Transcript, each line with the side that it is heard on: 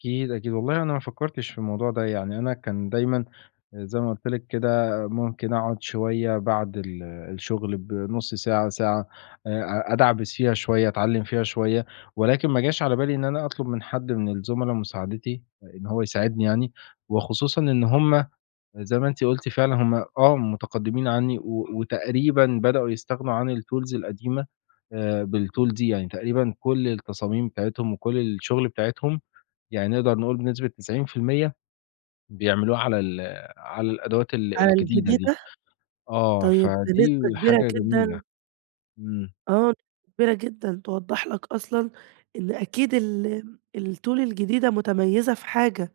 left: أكيد، أكيد. والله أنا ما فكّرتش في الموضوع ده. يعني أنا كان دايمًا آآ زي ما قُلت لك كده، ممكن أقعد شوية بعد ال الشُغل بنُص ساعة، ساعة، آآ أ أدعبِس فيها شوية، أتعلّم فيها شوية، ولكن ما جاش على بالي إن أنا أطلُب من حد من الزملا مساعدتي، آآ، إن هو يساعدني يعني وخصوصًا إن هم زي ما أنتِ قُلتِ فعلًا هم آه متقدّمين عنّي، و وتقريبًا بدأوا يستغنوا عن الTools القديمة، آآ بالTool دي، يعني تقريبًا كل التصاميم بتاعتهم وكل الشُغل بتاعتهم، يعني نقدر نقول بنسبة 90% بيعملوها على ال على الأدوات ال
right: على
left: الجديدة دي.
right: الجديدة؟
left: آه،
right: طيب بنسبة
left: فدي
right: كبيرة
left: حاجة جميلة.
right: جدًا
left: إمم.
right: آه، كبيرة جدًا، توضّح لك أصلًا إن أكيد ال الTool الجديدة متميّزة في حاجة،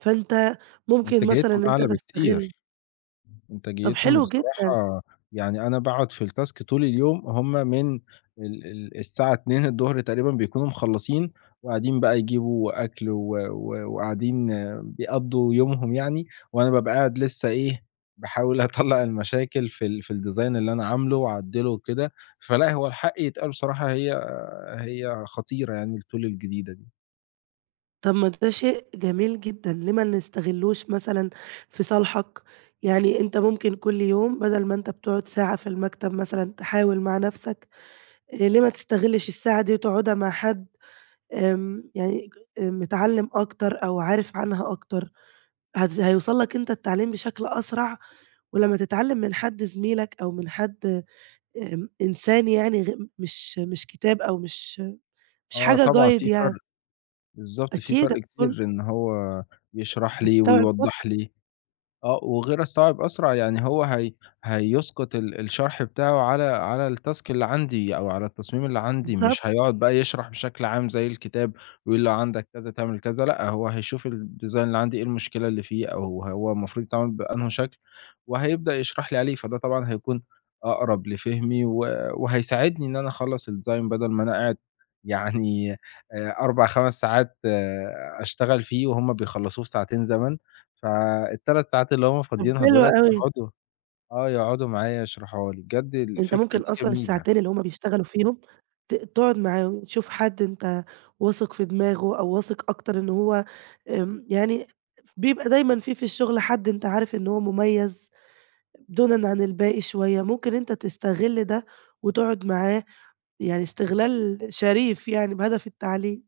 right: فأنت ممكن مثلًا
left: إنتاجيتهم
right: إن أنت
left: أعلى
right: تستغل
left: بكتير،
right: طَب
left: إنتاجيتهم
right: حلو جدًا.
left: بصراحة يعني أنا باقعد في التاسك طول اليوم، هم من ال ال الساعة 14:00 تقريبًا بيكونوا مخلّصين وقاعدين بقى يجيبوا أكل و و وقاعدين بيقضّوا يومهم يعني وأنا بابقى قاعد لسّه إيه، باحاول أطلّع المشاكل في ال في الdesign اللي أنا عامله وأعدّله وكده، فلأ هو الحق يتقال بصراحة هي هي خطيرة يعني الTool الجديدة دي.
right: طَب ما ده شيء جميل جدًا، ليه ما نستغلّوش مثلًا في صالحك؟ يعني أنت ممكن كل يوم بَدَل ما أنت بتقعد ساعة في المكتب مثلًا تحاول مع نفسك، آآ، ليه ما تستغلّش الساعة دي وتقعدها مع حد آمم يعني ج متعلّم أكتر أو عارف عنها أكتر؟ هد هيوصّل لك أنت التعليم بشكل أسرع ولمّا تتعلّم من حد زميلك أو من حد امم، إن إنسان يعني غ مش مش كتاب أو مش مش
left: آه،
right: حاجة
left: طبعًا
right: guide
left: في فَرْق،
right: يعني
left: بالضبط، في
right: أكيد
left: فَرْق
right: هتكون
left: كتير إن هو يشرح لي
right: هتستوعب
left: ويوضّح
right: أسرع.
left: لي آه وغير الصعب أسرع يعني هو هي هيسقُط ال الشرح بتاعه على على التاسك اللي عندي أو على التصميم اللي عندي،
right: بالضبط.
left: مش هيقعد بقى يشرح بشكل عام زي الكتاب، يقول لو عندك كذا تعمل كذا لأ، هو هيشوف الdesign اللي عندي إيه المشكلة اللي فيه أو هو المفروض يتعمل بأنهي شكل، وهيبدأ يشرح لي عليه، فده طبعًا هيكون أقرب لفهمي و وهيساعدني إن أنا أخلّص الdesign بَدَل ما أنا قاعد يعني آآ 4، 5 ساعات أشتغل فيه وهُم بيخلّصوه في ساعتين زمن، فال3 ساعات اللي هم
right: طَب
left: فاضيينها
right: حلوة
left: دولة
right: أوي.
left: يقعدوا آه، يقعدوا معايا يشرحوها لي. بجد
right: أنت
left: الفكرة
right: ممكن
left: دي
right: أصلًا
left: جميلة.
right: الساعتين اللي هم بيشتغلوا فيهم ت تقعد معاهم، تشوف حد أنت واثق في دماغه أو واثق أكتر إن هو آمم يعني بيبقى دايمًا في في الشغل، حد أنت عارف إن هو مُميّز دونًا عن الباقي شوية، ممكن أنت تستغل ده وتقعد معاه يعني استغلال شريف يعني، بهدف التعليم.